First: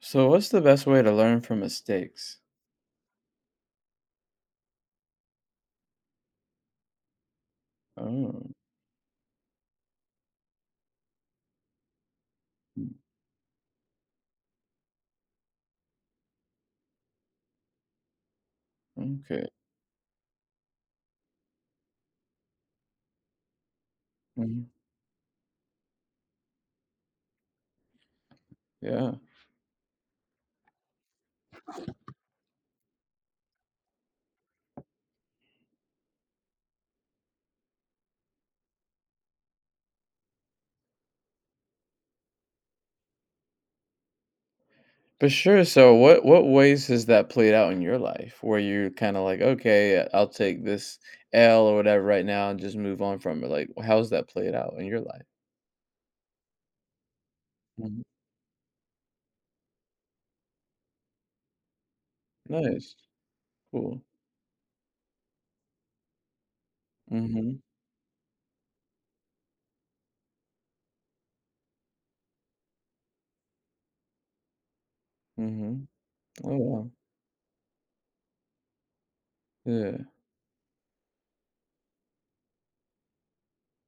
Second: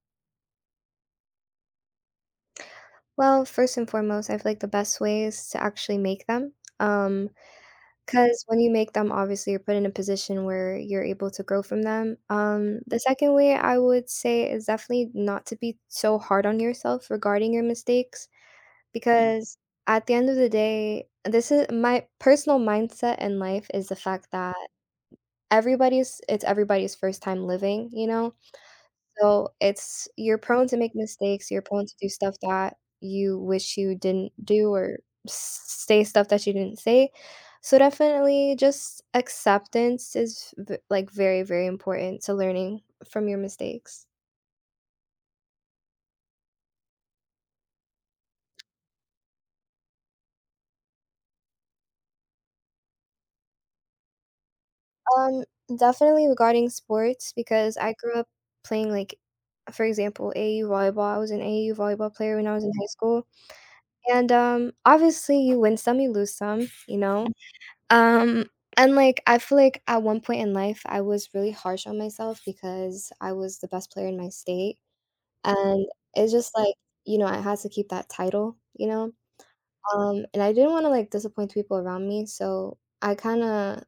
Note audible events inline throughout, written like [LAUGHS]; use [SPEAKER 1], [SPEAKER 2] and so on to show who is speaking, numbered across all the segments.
[SPEAKER 1] So, what's the best way to learn from mistakes?
[SPEAKER 2] Well, first and foremost, I feel like the best way is to actually make them. Um, because
[SPEAKER 1] Oh,
[SPEAKER 2] when you make them, obviously, you're put in a position where you're able to grow from them.
[SPEAKER 1] mm,
[SPEAKER 2] The second way I would say is definitely not to be so hard on yourself regarding your mistakes,
[SPEAKER 1] okay.
[SPEAKER 2] because at the end of the day, this is my personal mindset in life is the fact that
[SPEAKER 1] Mhm.
[SPEAKER 2] everybody's it's everybody's first time living, you know?
[SPEAKER 1] Yeah.
[SPEAKER 2] So, it's you're prone to make mistakes, you're prone to do stuff that you wish you didn't do or s say stuff that you didn't say. So, definitely just acceptance is v like, very, very important to learning from your mistakes.
[SPEAKER 1] For sure. So, what ways has that played out in your life where you're kind of like, okay, I'll take this L or whatever right now and just move on from it? Like, how's that played out in your life?
[SPEAKER 2] Um, definitely regarding sports because I
[SPEAKER 1] Mhm.
[SPEAKER 2] grew up playing, like, for example, AU volleyball. I was an AU volleyball player when I was in high
[SPEAKER 1] Nice.
[SPEAKER 2] school,
[SPEAKER 1] Cool.
[SPEAKER 2] and, obviously, you win some, you lose some, you know?
[SPEAKER 1] Mm-hmm.
[SPEAKER 2] Um, and like I feel like at one point in life I was really harsh on myself because I was the best player in my state,
[SPEAKER 1] Mm-hmm.
[SPEAKER 2] and it's
[SPEAKER 1] Oh,
[SPEAKER 2] just like,
[SPEAKER 1] wow.
[SPEAKER 2] you know, I had to keep that title, you know?
[SPEAKER 1] Yeah.
[SPEAKER 2] And I didn't wanna, like, disappoint people around me, so I kinda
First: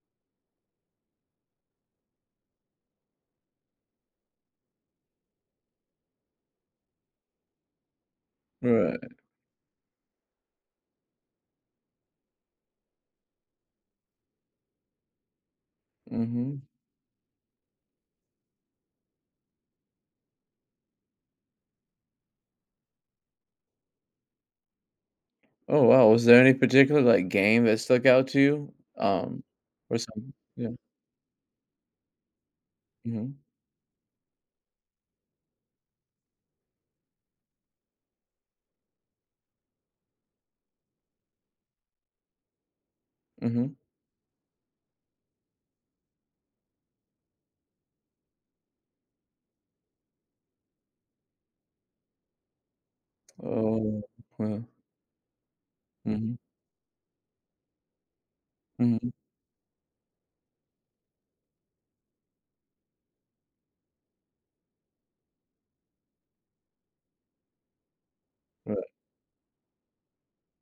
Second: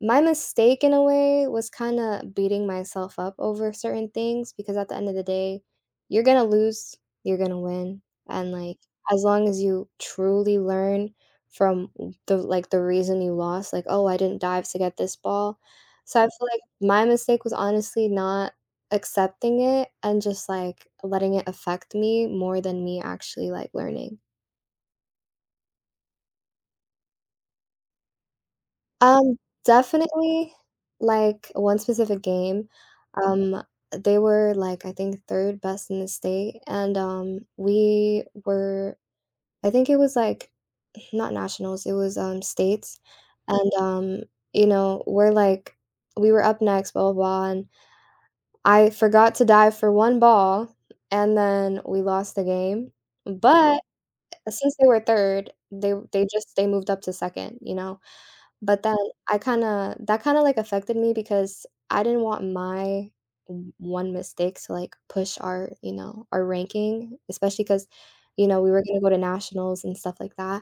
[SPEAKER 2] my mistake in a way was kinda beating myself up over certain things because at the end of the day, you're gonna lose, you're gonna win, and, like,
[SPEAKER 1] Right.
[SPEAKER 2] as long as you truly learn from w the like, the reason you lost, like, "Oh, I didn't dive to get this ball." So I feel
[SPEAKER 1] Mm-hmm.
[SPEAKER 2] like my mistake was honestly not accepting it and just, like, letting it affect me more than me actually, like, learning.
[SPEAKER 1] Oh, wow. Was there any particular like game that stuck out to you?
[SPEAKER 2] Um,
[SPEAKER 1] Or something?
[SPEAKER 2] Definitely,
[SPEAKER 1] Yeah.
[SPEAKER 2] like, one specific game.
[SPEAKER 1] Mm-hmm.
[SPEAKER 2] Um, they were like I think 3rd best in the state, and, we were I think it was like not nationals, it was, states,
[SPEAKER 1] Mm-hmm.
[SPEAKER 2] and, you know, we're like we were up next, blah, blah, blah, and I forgot to dive for 1 ball, and then we lost the game, but
[SPEAKER 1] Oh, wow.
[SPEAKER 2] since they were 3rd, they they
[SPEAKER 1] Mhm,
[SPEAKER 2] just they moved up to 2nd, you know? But then
[SPEAKER 1] mhm,
[SPEAKER 2] I kinda that kinda, like, affected me because I didn't want my one mistake to, like, push our, you know, our ranking, especially because you know, we
[SPEAKER 1] right,
[SPEAKER 2] were gonna go to nationals and stuff like that.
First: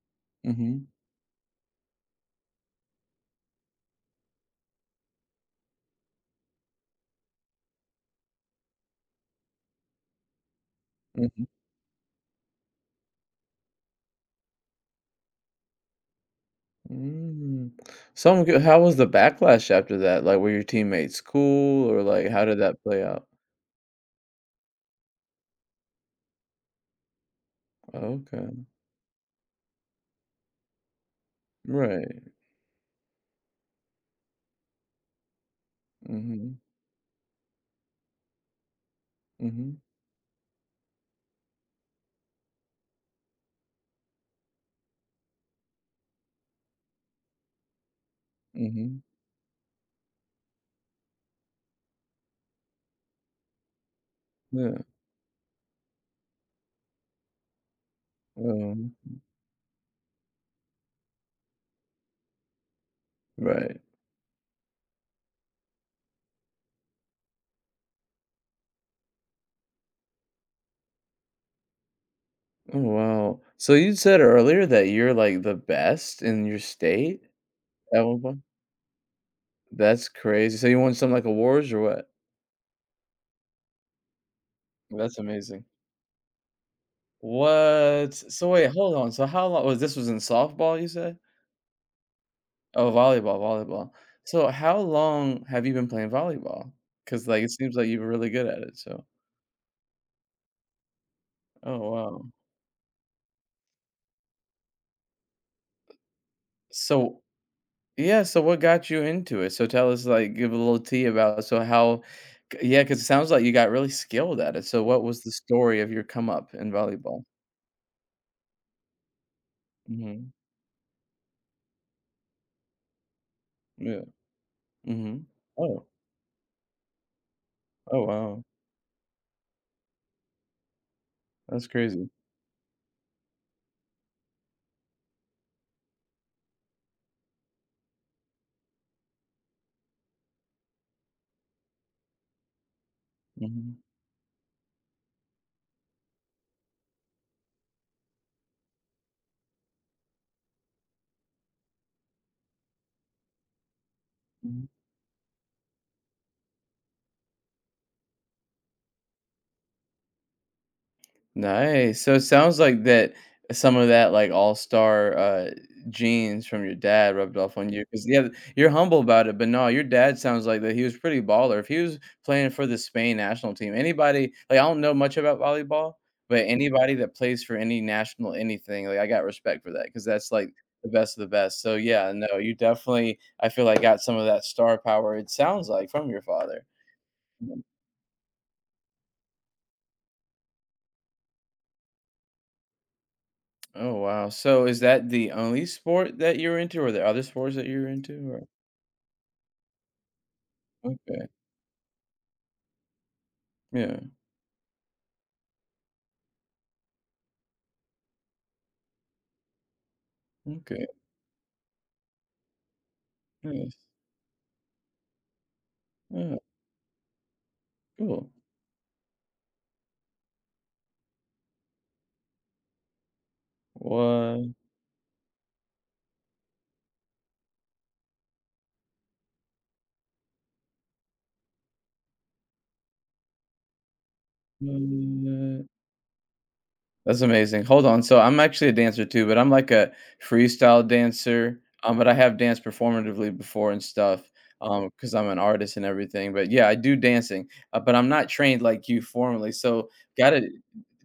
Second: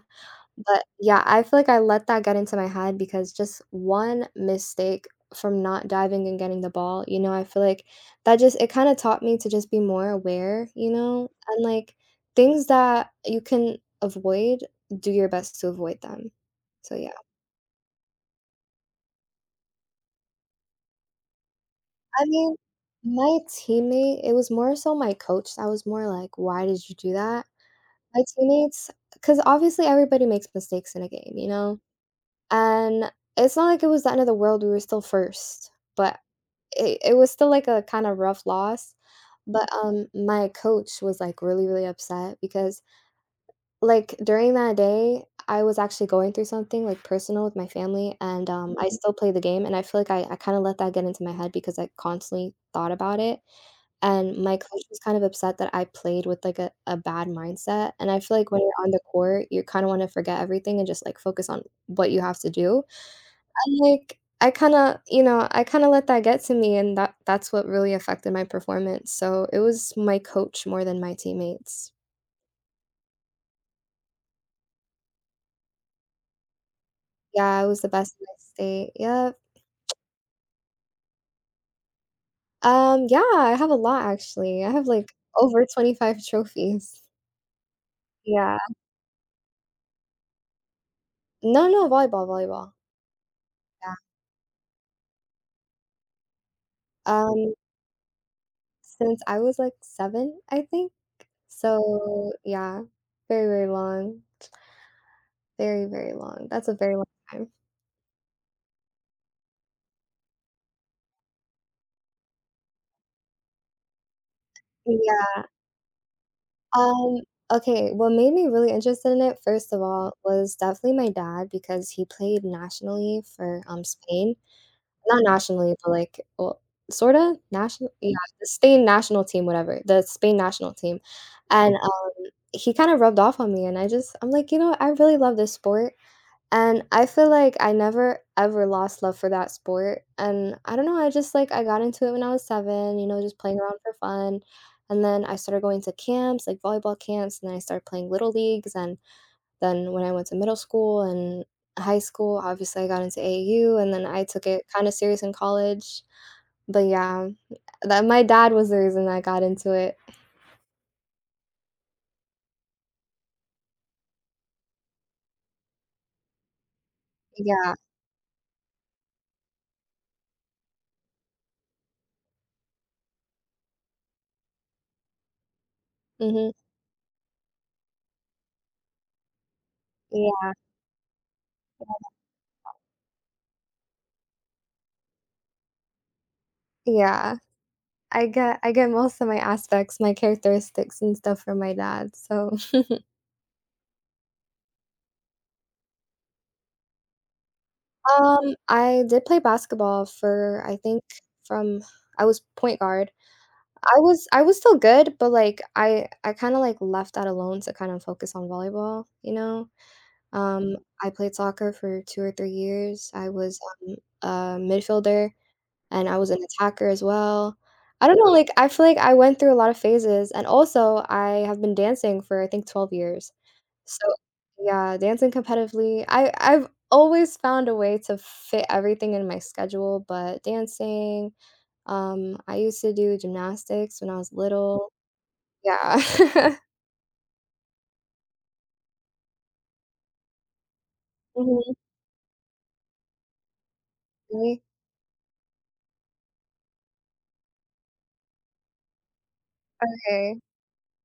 [SPEAKER 2] But,
[SPEAKER 1] mhm,
[SPEAKER 2] yeah, I feel like I let that get into my head because just one mistake from not diving and getting the ball, you know, I feel like that just it kinda taught me to just be more aware, you know,
[SPEAKER 1] mhm,
[SPEAKER 2] and, like, things that you can avoid, do your best to avoid them. So, yeah.
[SPEAKER 1] mm. So I how was the backlash after that? Like, were your teammates cool, or,
[SPEAKER 2] I
[SPEAKER 1] like, how
[SPEAKER 2] mean,
[SPEAKER 1] did that play out?
[SPEAKER 2] my teammate it was more so my coach that was more like, "Why did you do that?" My
[SPEAKER 1] Okay.
[SPEAKER 2] teammates, because obviously everybody makes mistakes in a game, you know?
[SPEAKER 1] Right.
[SPEAKER 2] And it's not like it was the end of the world, we were still 1st, but
[SPEAKER 1] Mm.
[SPEAKER 2] it was still, like, a kinda rough loss, but,
[SPEAKER 1] Mhm,
[SPEAKER 2] my coach was, like, really, really upset because, like, during that day, I was actually going through something, like, personal with my family, and,
[SPEAKER 1] mm
[SPEAKER 2] I Mhm.
[SPEAKER 1] mhm,
[SPEAKER 2] still played the game, and I feel like I kinda let that get into my head because I constantly thought about it. And my
[SPEAKER 1] mm
[SPEAKER 2] coach
[SPEAKER 1] mhm,
[SPEAKER 2] was kind of upset that I played with, like, a bad mindset, and I feel
[SPEAKER 1] yeah,
[SPEAKER 2] like when you're on the court, you kinda wanna forget everything and just, like, focus on what you have to do, and,
[SPEAKER 1] right.
[SPEAKER 2] like, I kinda you know, I kinda let that get to me, and that's what really affected my performance, so it was my coach more than my teammates.
[SPEAKER 1] Oh, wow. So you said earlier that you're, like, the best in your state
[SPEAKER 2] Yeah, I was the
[SPEAKER 1] at
[SPEAKER 2] best
[SPEAKER 1] one
[SPEAKER 2] in my
[SPEAKER 1] point?
[SPEAKER 2] state. Yep.
[SPEAKER 1] That's crazy. So you won some, like, awards or what?
[SPEAKER 2] Yeah, I have a lot, actually. I have, like,
[SPEAKER 1] That's amazing.
[SPEAKER 2] over 25 trophies.
[SPEAKER 1] What? So
[SPEAKER 2] Yeah.
[SPEAKER 1] wait, hold on. So how long was this was in softball, you said?
[SPEAKER 2] No, no, volleyball, volleyball.
[SPEAKER 1] Oh, volleyball.
[SPEAKER 2] Yeah.
[SPEAKER 1] So how long have you been playing volleyball? Because like, it
[SPEAKER 2] Um
[SPEAKER 1] seems like you were really good at it, so
[SPEAKER 2] Since I was, like, 7, I think.
[SPEAKER 1] Oh, wow.
[SPEAKER 2] So, yeah, very, very long. Very, very long. That's a very long
[SPEAKER 1] So
[SPEAKER 2] time.
[SPEAKER 1] yeah, so what got you into it? So tell us, like, give a little tea about so how c Yeah, because it sounds like you got really skilled at it. So what was the
[SPEAKER 2] Yeah,
[SPEAKER 1] story of your come up in
[SPEAKER 2] um,
[SPEAKER 1] volleyball?
[SPEAKER 2] okay, what made me really interested in it, first of all,
[SPEAKER 1] Mhm.
[SPEAKER 2] was definitely my dad because he played nationally for,
[SPEAKER 1] Yeah.
[SPEAKER 2] Spain. Not
[SPEAKER 1] Mhm.
[SPEAKER 2] nationally,
[SPEAKER 1] Oh.
[SPEAKER 2] but, like, well, sorta national
[SPEAKER 1] Oh,
[SPEAKER 2] yeah,
[SPEAKER 1] wow.
[SPEAKER 2] the Spain national team, whatever, the Spain national team,
[SPEAKER 1] That's
[SPEAKER 2] and,
[SPEAKER 1] crazy.
[SPEAKER 2] he kinda rubbed off on me, and I just I'm like, "You know, what, I really love this sport." And I feel like I never ever lost love for that sport, and I don't know, I just, like, I got into it when I was 7, you know, just playing around
[SPEAKER 1] Mhm.
[SPEAKER 2] for fun, and then I started going to camps, like volleyball camps, and then I started playing little leagues, and then when I went to middle school and high school, obviously, I got into AAU, and then I took it
[SPEAKER 1] Mhm.
[SPEAKER 2] kinda serious in college. But yeah, that my dad was the reason I got into it.
[SPEAKER 1] Nice. So it sounds like that some of that like all-star genes from your dad rubbed off on
[SPEAKER 2] Yeah,
[SPEAKER 1] you because yeah, you're humble about it, but no, your dad sounds like that he was pretty baller. If he was playing for the Spain national team, anybody like I don't know much about volleyball, but
[SPEAKER 2] mhm,
[SPEAKER 1] anybody that plays for any national anything, like I got respect for that because that's like
[SPEAKER 2] yeah,
[SPEAKER 1] the best of the best. So yeah, no, you definitely I feel like got some of that star power. It sounds like from your father.
[SPEAKER 2] yeah. I get most of my aspects, my characteristics and stuff from my dad, so
[SPEAKER 1] Oh, wow. So is that the only sport that you're into or the other sports that you're into? Or
[SPEAKER 2] I did play basketball for I think
[SPEAKER 1] okay.
[SPEAKER 2] from I was point guard.
[SPEAKER 1] Yeah.
[SPEAKER 2] I was still good, but like I kind of like left that alone to kind of focus on volleyball, you know? Um,
[SPEAKER 1] Okay.
[SPEAKER 2] I played soccer for 2 or 3 years. I was
[SPEAKER 1] Nice.
[SPEAKER 2] a midfielder and I was
[SPEAKER 1] Yeah.
[SPEAKER 2] an attacker as well. I don't
[SPEAKER 1] Cool.
[SPEAKER 2] know, like I feel like I went through a lot of phases and also I have been dancing for I think 12 years. So
[SPEAKER 1] What?
[SPEAKER 2] yeah, dancing competitively, I've always found a way to fit everything in my schedule, but dancing, I used to do gymnastics when I was little.
[SPEAKER 1] the-
[SPEAKER 2] Yeah. [LAUGHS]
[SPEAKER 1] That's amazing. Hold on. So I'm actually a dancer too, but I'm like a freestyle dancer.
[SPEAKER 2] Mhm,
[SPEAKER 1] But I have danced performatively before and stuff.
[SPEAKER 2] really?
[SPEAKER 1] Because I'm an artist and everything. But yeah, I do dancing, but I'm not trained like you formally. So
[SPEAKER 2] Okay.
[SPEAKER 1] gotta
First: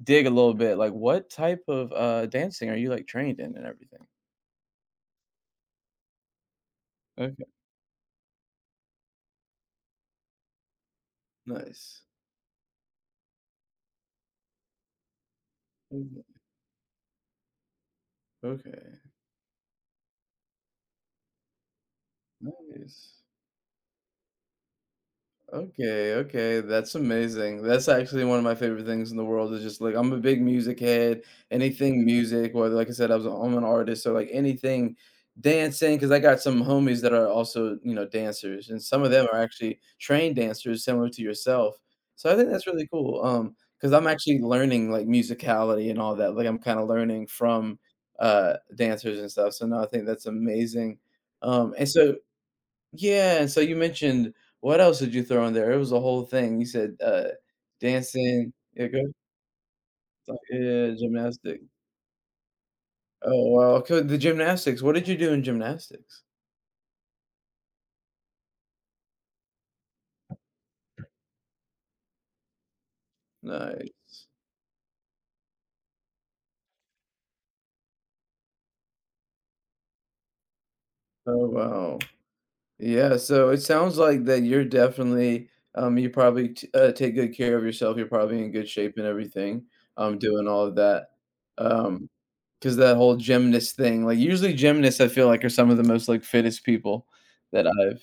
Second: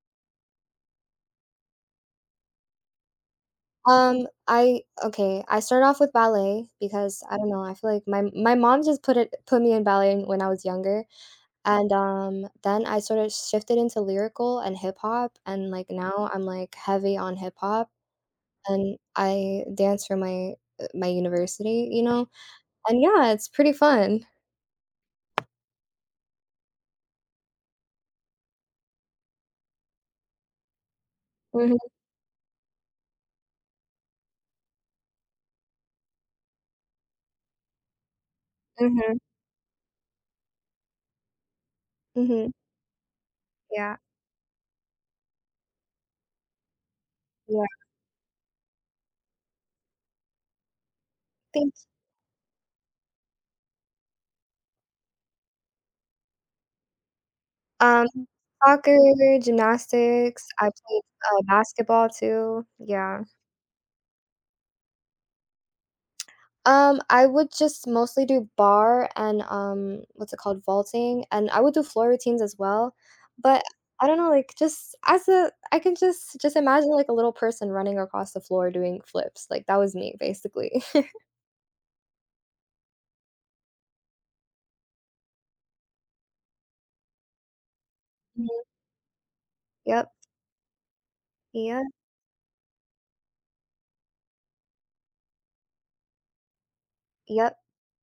[SPEAKER 1] dig a little bit. Like, what type of dancing are you like trained in and everything?
[SPEAKER 2] I okay, I started off with ballet because I don't know, I feel like my mom just put me in ballet when I was younger. And
[SPEAKER 1] Nice.
[SPEAKER 2] then I sort of shifted into lyrical and hip hop and like
[SPEAKER 1] Mhm.
[SPEAKER 2] now I'm like heavy on hip hop. And
[SPEAKER 1] Okay.
[SPEAKER 2] I dance for my my university, you know? And
[SPEAKER 1] Nice.
[SPEAKER 2] yeah, it's pretty fun.
[SPEAKER 1] Okay, okay, that's amazing. That's actually one of my favorite things in the world is just, like I'm a big music head,
[SPEAKER 2] Mhm,
[SPEAKER 1] anything music, or like I said, I'm an artist, so, like, anything dancing. Cause I got some homies that are also, you know, dancers, and some of
[SPEAKER 2] mhm,
[SPEAKER 1] them are actually trained dancers similar to yourself. So I think
[SPEAKER 2] mhm,
[SPEAKER 1] that's really cool. Because 'cause
[SPEAKER 2] yeah,
[SPEAKER 1] I'm actually learning, like, musicality and all that, like, I'm kinda learning
[SPEAKER 2] yeah.
[SPEAKER 1] from, dancers and stuff, so no, I think that's amazing.
[SPEAKER 2] Think
[SPEAKER 1] And so Yeah, and so you mentioned what else did you throw in there? It was a whole thing. You said,
[SPEAKER 2] um,
[SPEAKER 1] dancing, yeah,
[SPEAKER 2] soccer,
[SPEAKER 1] go so
[SPEAKER 2] gymnastics, I
[SPEAKER 1] yeah,
[SPEAKER 2] played,
[SPEAKER 1] gymnastic.
[SPEAKER 2] basketball too, yeah.
[SPEAKER 1] Oh, wow, okay, the gymnastics, what did you do in gymnastics?
[SPEAKER 2] I would just mostly do bar and, what's it called, vaulting, and I would do floor routines as well, but I don't
[SPEAKER 1] Nice.
[SPEAKER 2] know, like, just as a I can just imagine, like, a little person running across the floor doing flips, like, that was me, basically. [LAUGHS]
[SPEAKER 1] Oh, wow. Yeah, so it sounds like that you're definitely, you probably t take good care of yourself, you're probably in
[SPEAKER 2] Mhm,
[SPEAKER 1] good shape and everything,
[SPEAKER 2] yep.
[SPEAKER 1] doing all of that.
[SPEAKER 2] Yeah,
[SPEAKER 1] Um, because that whole gymnast thing, like, usually gymnasts I feel like are some of the most, like, fittest people
[SPEAKER 2] yep,
[SPEAKER 1] that I've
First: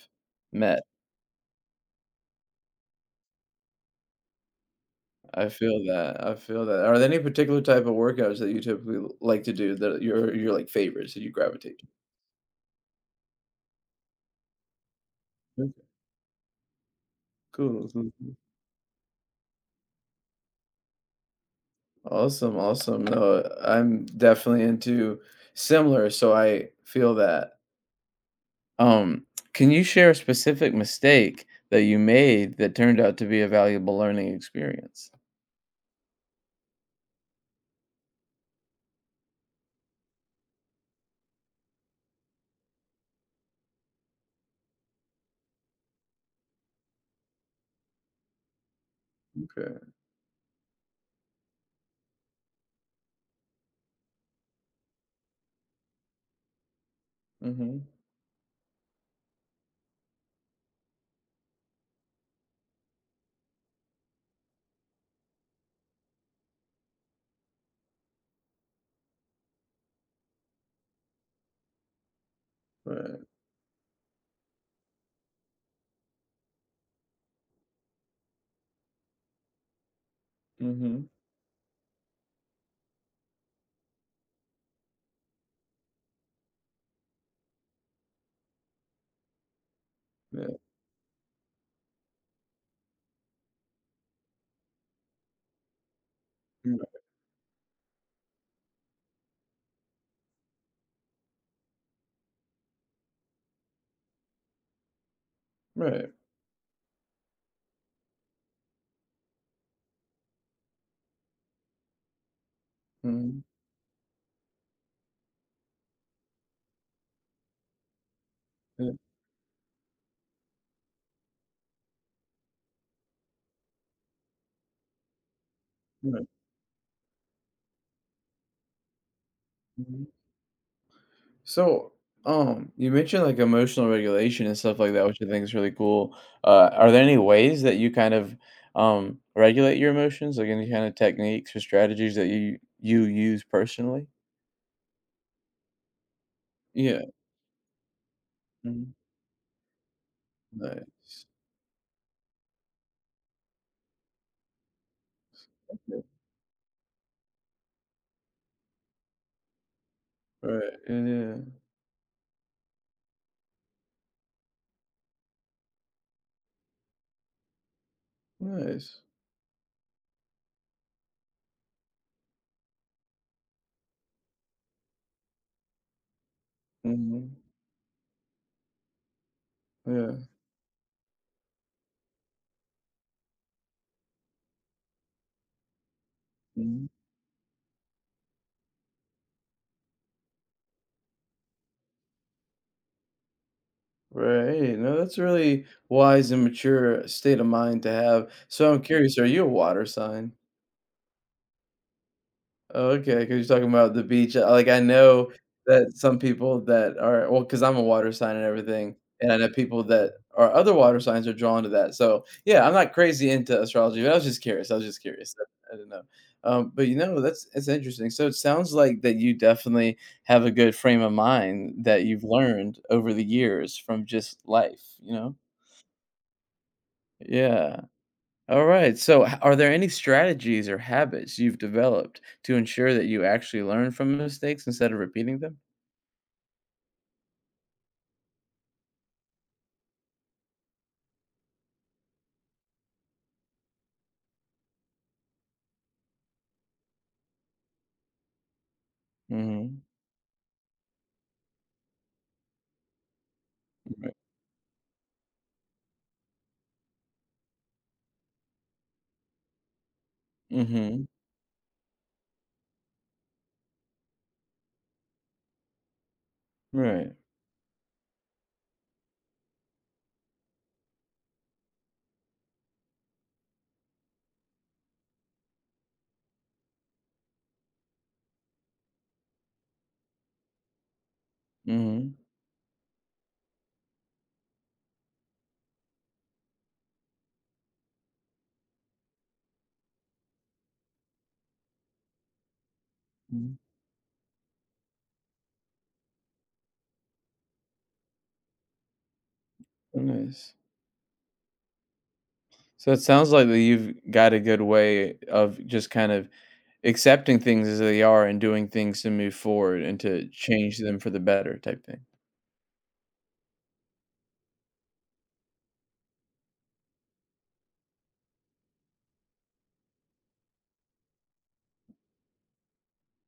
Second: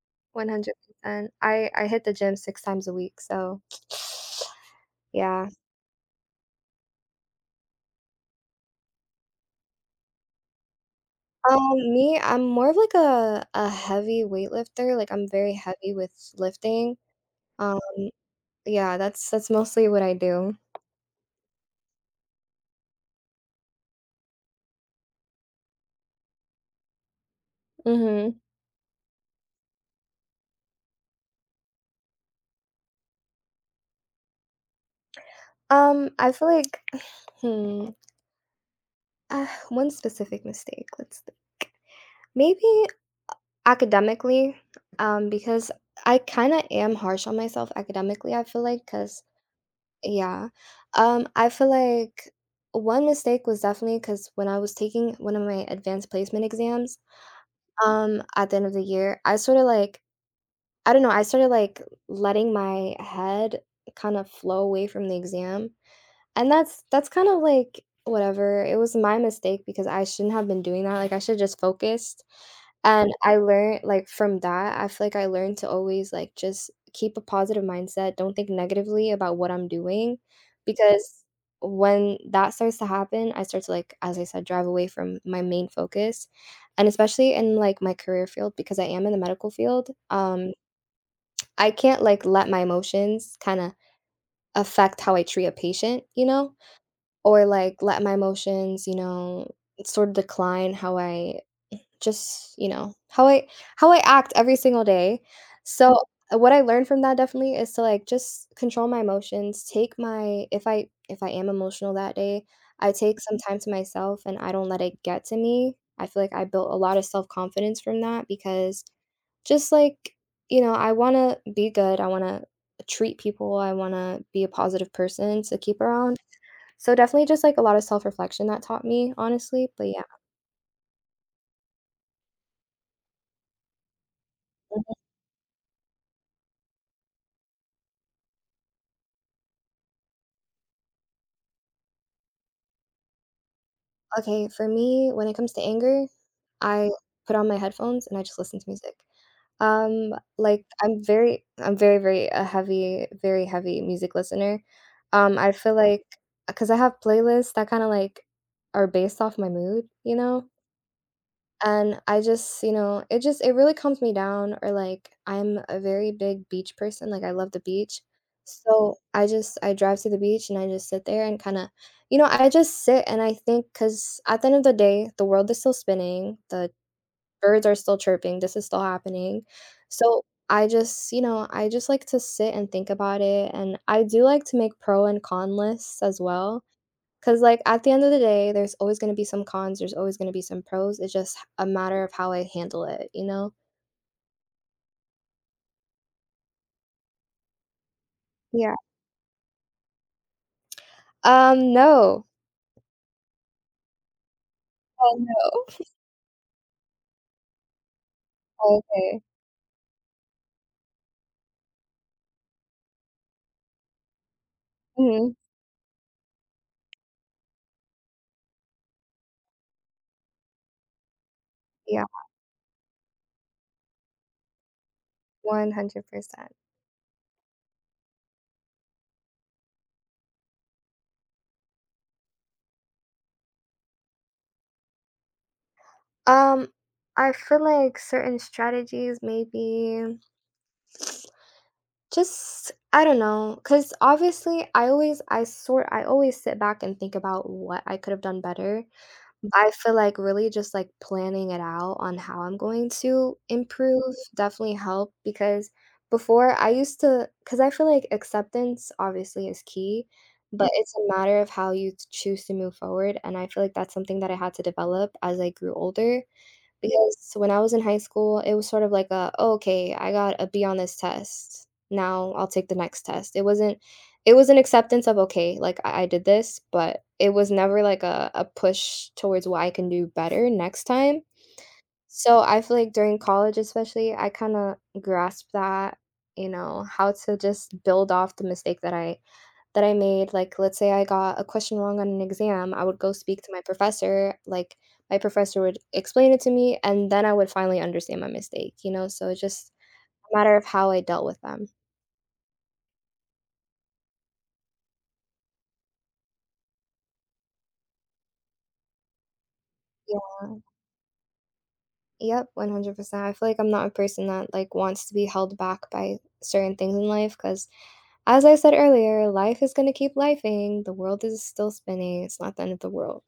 [SPEAKER 1] met.
[SPEAKER 2] 100%. I hit the gym 6 times a week, so [SNIFFS] yeah.
[SPEAKER 1] I feel that, I feel that. Are there any particular type of workouts that you typically l like to do that your, like, favorites that you gravitate to?
[SPEAKER 2] Me, I'm more of like a heavy weightlifter, like, I'm very
[SPEAKER 1] Okay,
[SPEAKER 2] heavy with lifting. Um,
[SPEAKER 1] cool, cool, cool.
[SPEAKER 2] yeah, that's mostly what I do.
[SPEAKER 1] Awesome, awesome. No, I'm definitely into similar, so I feel that.
[SPEAKER 2] Mhm.
[SPEAKER 1] Um, can you share a specific mistake that you made that turned out to be a valuable learning experience?
[SPEAKER 2] I feel like, hmm, one specific mistake, let's think. Maybe academically, because I kinda am harsh on myself academically, I feel like because.
[SPEAKER 1] Okay.
[SPEAKER 2] Yeah. I feel like one mistake was definitely because when I was taking one of my advanced placement exams,
[SPEAKER 1] Mhm.
[SPEAKER 2] at the end of the year, I sort of like, I don't know, I started like letting my head kind of flow away from the exam. And that's kind of like whatever. It was my mistake because I shouldn't have been doing that. Like I should have just focused and
[SPEAKER 1] Right.
[SPEAKER 2] I learned, like, from that, I feel like I learned to always, like, just keep a positive mindset, don't think negatively about what I'm doing,
[SPEAKER 1] Mhm.
[SPEAKER 2] because when that starts to happen, I start to, like, as I said, drive away from my main focus, and especially in, like, my career field because I am in the medical field,
[SPEAKER 1] Yeah.
[SPEAKER 2] I can't, like, let my emotions kinda affect how I treat a patient, you know,
[SPEAKER 1] Right.
[SPEAKER 2] or, like, let my emotions, you know, sort of decline how I just, you know, how I act every single day. So,
[SPEAKER 1] Right.
[SPEAKER 2] what I learned from that definitely is to, like, just control my emotions, take my if I am emotional that day, I take some
[SPEAKER 1] Mhm.
[SPEAKER 2] Mhm. time to myself and I don't let it get to me. I feel like I built a lot of self-confidence from that because
[SPEAKER 1] Yeah.
[SPEAKER 2] just like, you know, I wanna be good, I wanna treat people, I wanna be a positive person to keep around.
[SPEAKER 1] Right.
[SPEAKER 2] So, definitely just, like, a lot of self-reflection that taught me, honestly, but yeah.
[SPEAKER 1] Mhm. So, you mentioned like emotional regulation and stuff like that, which I think is really cool. Are there any ways that you kind of regulate your emotions, like any kind of techniques or strategies that you use personally?
[SPEAKER 2] Okay, for me, when it comes to anger, I
[SPEAKER 1] Yeah.
[SPEAKER 2] put on my headphones and I just listen to
[SPEAKER 1] Mhm.
[SPEAKER 2] music. Um, like
[SPEAKER 1] Nice.
[SPEAKER 2] I'm very, very a heavy, very heavy music listener. I feel
[SPEAKER 1] Okay.
[SPEAKER 2] like because I have playlists that kind of like are based off my mood, you know?
[SPEAKER 1] Right. Yeah. Yeah.
[SPEAKER 2] And I just, you know, it really calms me down or, like, I'm a very big beach person, like, I love the beach. So,
[SPEAKER 1] Nice.
[SPEAKER 2] I just I drive to the beach and I just sit there and kinda I just sit and I think, cause at the end of the day, the world is still spinning, the
[SPEAKER 1] Hmm.
[SPEAKER 2] birds are still chirping, this is still happening.
[SPEAKER 1] Yeah.
[SPEAKER 2] So, I just like to sit and think about it, and I do like to make pro and con lists as well.
[SPEAKER 1] Hmm.
[SPEAKER 2] 'Cause, like, at the end of the day, there's always gonna be some cons, there's always gonna be some pros, it's just a matter of how I handle it, you know?
[SPEAKER 1] Right. No, that's a really wise and mature state of mind to have. So
[SPEAKER 2] Yeah.
[SPEAKER 1] I'm curious, are you a water sign?
[SPEAKER 2] No.
[SPEAKER 1] Okay, because 'cause you're talking about the beach, like, I
[SPEAKER 2] Oh,
[SPEAKER 1] know
[SPEAKER 2] no.
[SPEAKER 1] that some people that are well, because 'cause I'm a water sign and everything,
[SPEAKER 2] Okay.
[SPEAKER 1] and I know people that are other water signs are drawn to that, so, yeah, I'm not crazy into astrology, but I was just
[SPEAKER 2] Mhm.
[SPEAKER 1] curious, I didn't know. But, you know, that's it's interesting, so it sounds like that you definitely have a good frame of mind
[SPEAKER 2] Yeah,
[SPEAKER 1] that you've learned over the years from just life, you know?
[SPEAKER 2] 100%.
[SPEAKER 1] Yeah. All right. So, are there any strategies or habits you've developed to ensure that you actually learn from mistakes instead of repeating them?
[SPEAKER 2] Um, I feel like certain strategies maybe just I don't know. Cause obviously I always sit back and think about what I could have done better.
[SPEAKER 1] Mm-hmm.
[SPEAKER 2] I feel like really just like planning it out on how I'm going to improve
[SPEAKER 1] Right.
[SPEAKER 2] definitely helped because before I used to, because I feel like acceptance obviously is key, but it's
[SPEAKER 1] Mm-hmm.
[SPEAKER 2] a matter of how you choose to move forward. And I feel like that's something that I had to develop as I grew older
[SPEAKER 1] Right.
[SPEAKER 2] because so when I was in high school, it was sort of like a, "Oh, okay, I got a B on this test. Now I'll take the next test." It wasn't it was an acceptance of, "Okay, like, I did this," but it was never like a push towards what I can do better next time.
[SPEAKER 1] Mm-hmm.
[SPEAKER 2] So I feel like during college especially, I kinda grasped that, you know, how to just build off the mistake that I made, like, let's say I got a question wrong on an exam, I would go speak to
[SPEAKER 1] Mm.
[SPEAKER 2] my professor, like, my professor would explain it to me, and then I would finally understand my mistake, you know? So it's just a
[SPEAKER 1] Nice.
[SPEAKER 2] matter of how I dealt with them.
[SPEAKER 1] So it sounds like that you've got a good way of just kind of accepting things as they are and doing things to move forward and to
[SPEAKER 2] Yeah.
[SPEAKER 1] change them for the better type thing.
[SPEAKER 2] Yep, 100%. I feel like I'm not a person that, like, wants to be held back by certain things in life, because as I said earlier, life is gonna keep lifing, the world is still spinning, it's not the end of the world.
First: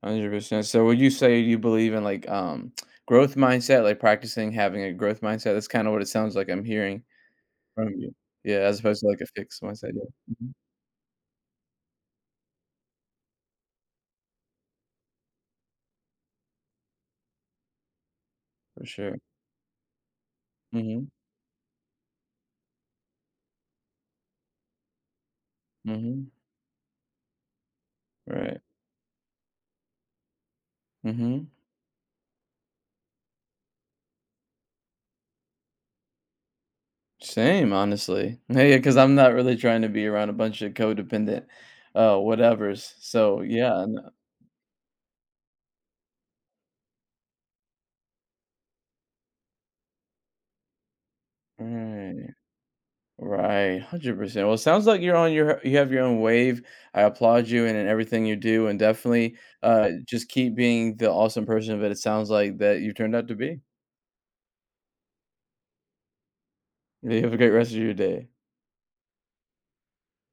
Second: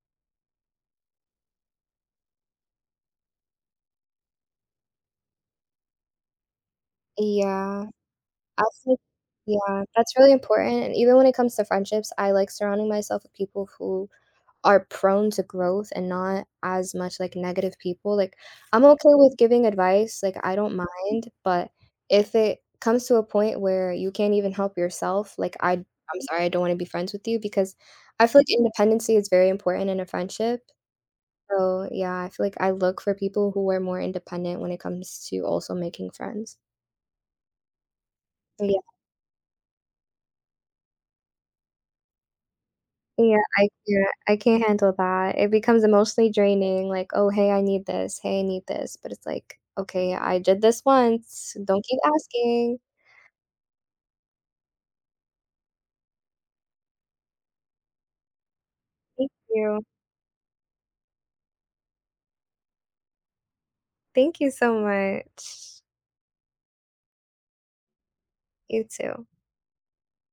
[SPEAKER 1] 100%. So would you say you believe in like growth mindset, like practicing having a growth mindset? That's kind of what it sounds like I'm hearing
[SPEAKER 2] Yeah.
[SPEAKER 1] from you. Yeah,
[SPEAKER 2] I
[SPEAKER 1] as
[SPEAKER 2] think
[SPEAKER 1] opposed to, like, a fixed
[SPEAKER 2] yeah,
[SPEAKER 1] mindset,
[SPEAKER 2] that's
[SPEAKER 1] yeah.
[SPEAKER 2] really
[SPEAKER 1] Mhm.
[SPEAKER 2] important, and even when it comes to friendships, I like surrounding myself with people who are prone to growth and not as much like negative people. Like I'm
[SPEAKER 1] For
[SPEAKER 2] okay
[SPEAKER 1] sure.
[SPEAKER 2] with giving advice, like I don't
[SPEAKER 1] Mhm.
[SPEAKER 2] mind, but if it comes to a point where you can't even help yourself, like I'm
[SPEAKER 1] Mhm.
[SPEAKER 2] sorry, I don't want to be friends with you because I feel like
[SPEAKER 1] Right.
[SPEAKER 2] independency is very important in a friendship.
[SPEAKER 1] Mhm.
[SPEAKER 2] So yeah, I feel like I look for people who are more independent when it comes to also making friends.
[SPEAKER 1] Same, honestly. [LAUGHS] Yeah, because 'cause I'm not really trying to be around a bunch of codependent, whatevers.
[SPEAKER 2] Yeah,
[SPEAKER 1] So, yeah, n
[SPEAKER 2] I can't handle that. It becomes emotionally draining, like, "Oh, hey, I need this. Hey, I need this." But it's like, "Okay, I did this once. Don't keep
[SPEAKER 1] right.
[SPEAKER 2] asking.
[SPEAKER 1] Right, 100%. Well, it sounds like you're on you have your own wave. I applaud you and in everything you do, and
[SPEAKER 2] Thank
[SPEAKER 1] definitely,
[SPEAKER 2] you.
[SPEAKER 1] just keep being the awesome person that it sounds like that you turned out to be.
[SPEAKER 2] Thank you so much.
[SPEAKER 1] You have a great rest of your day.
[SPEAKER 2] You too."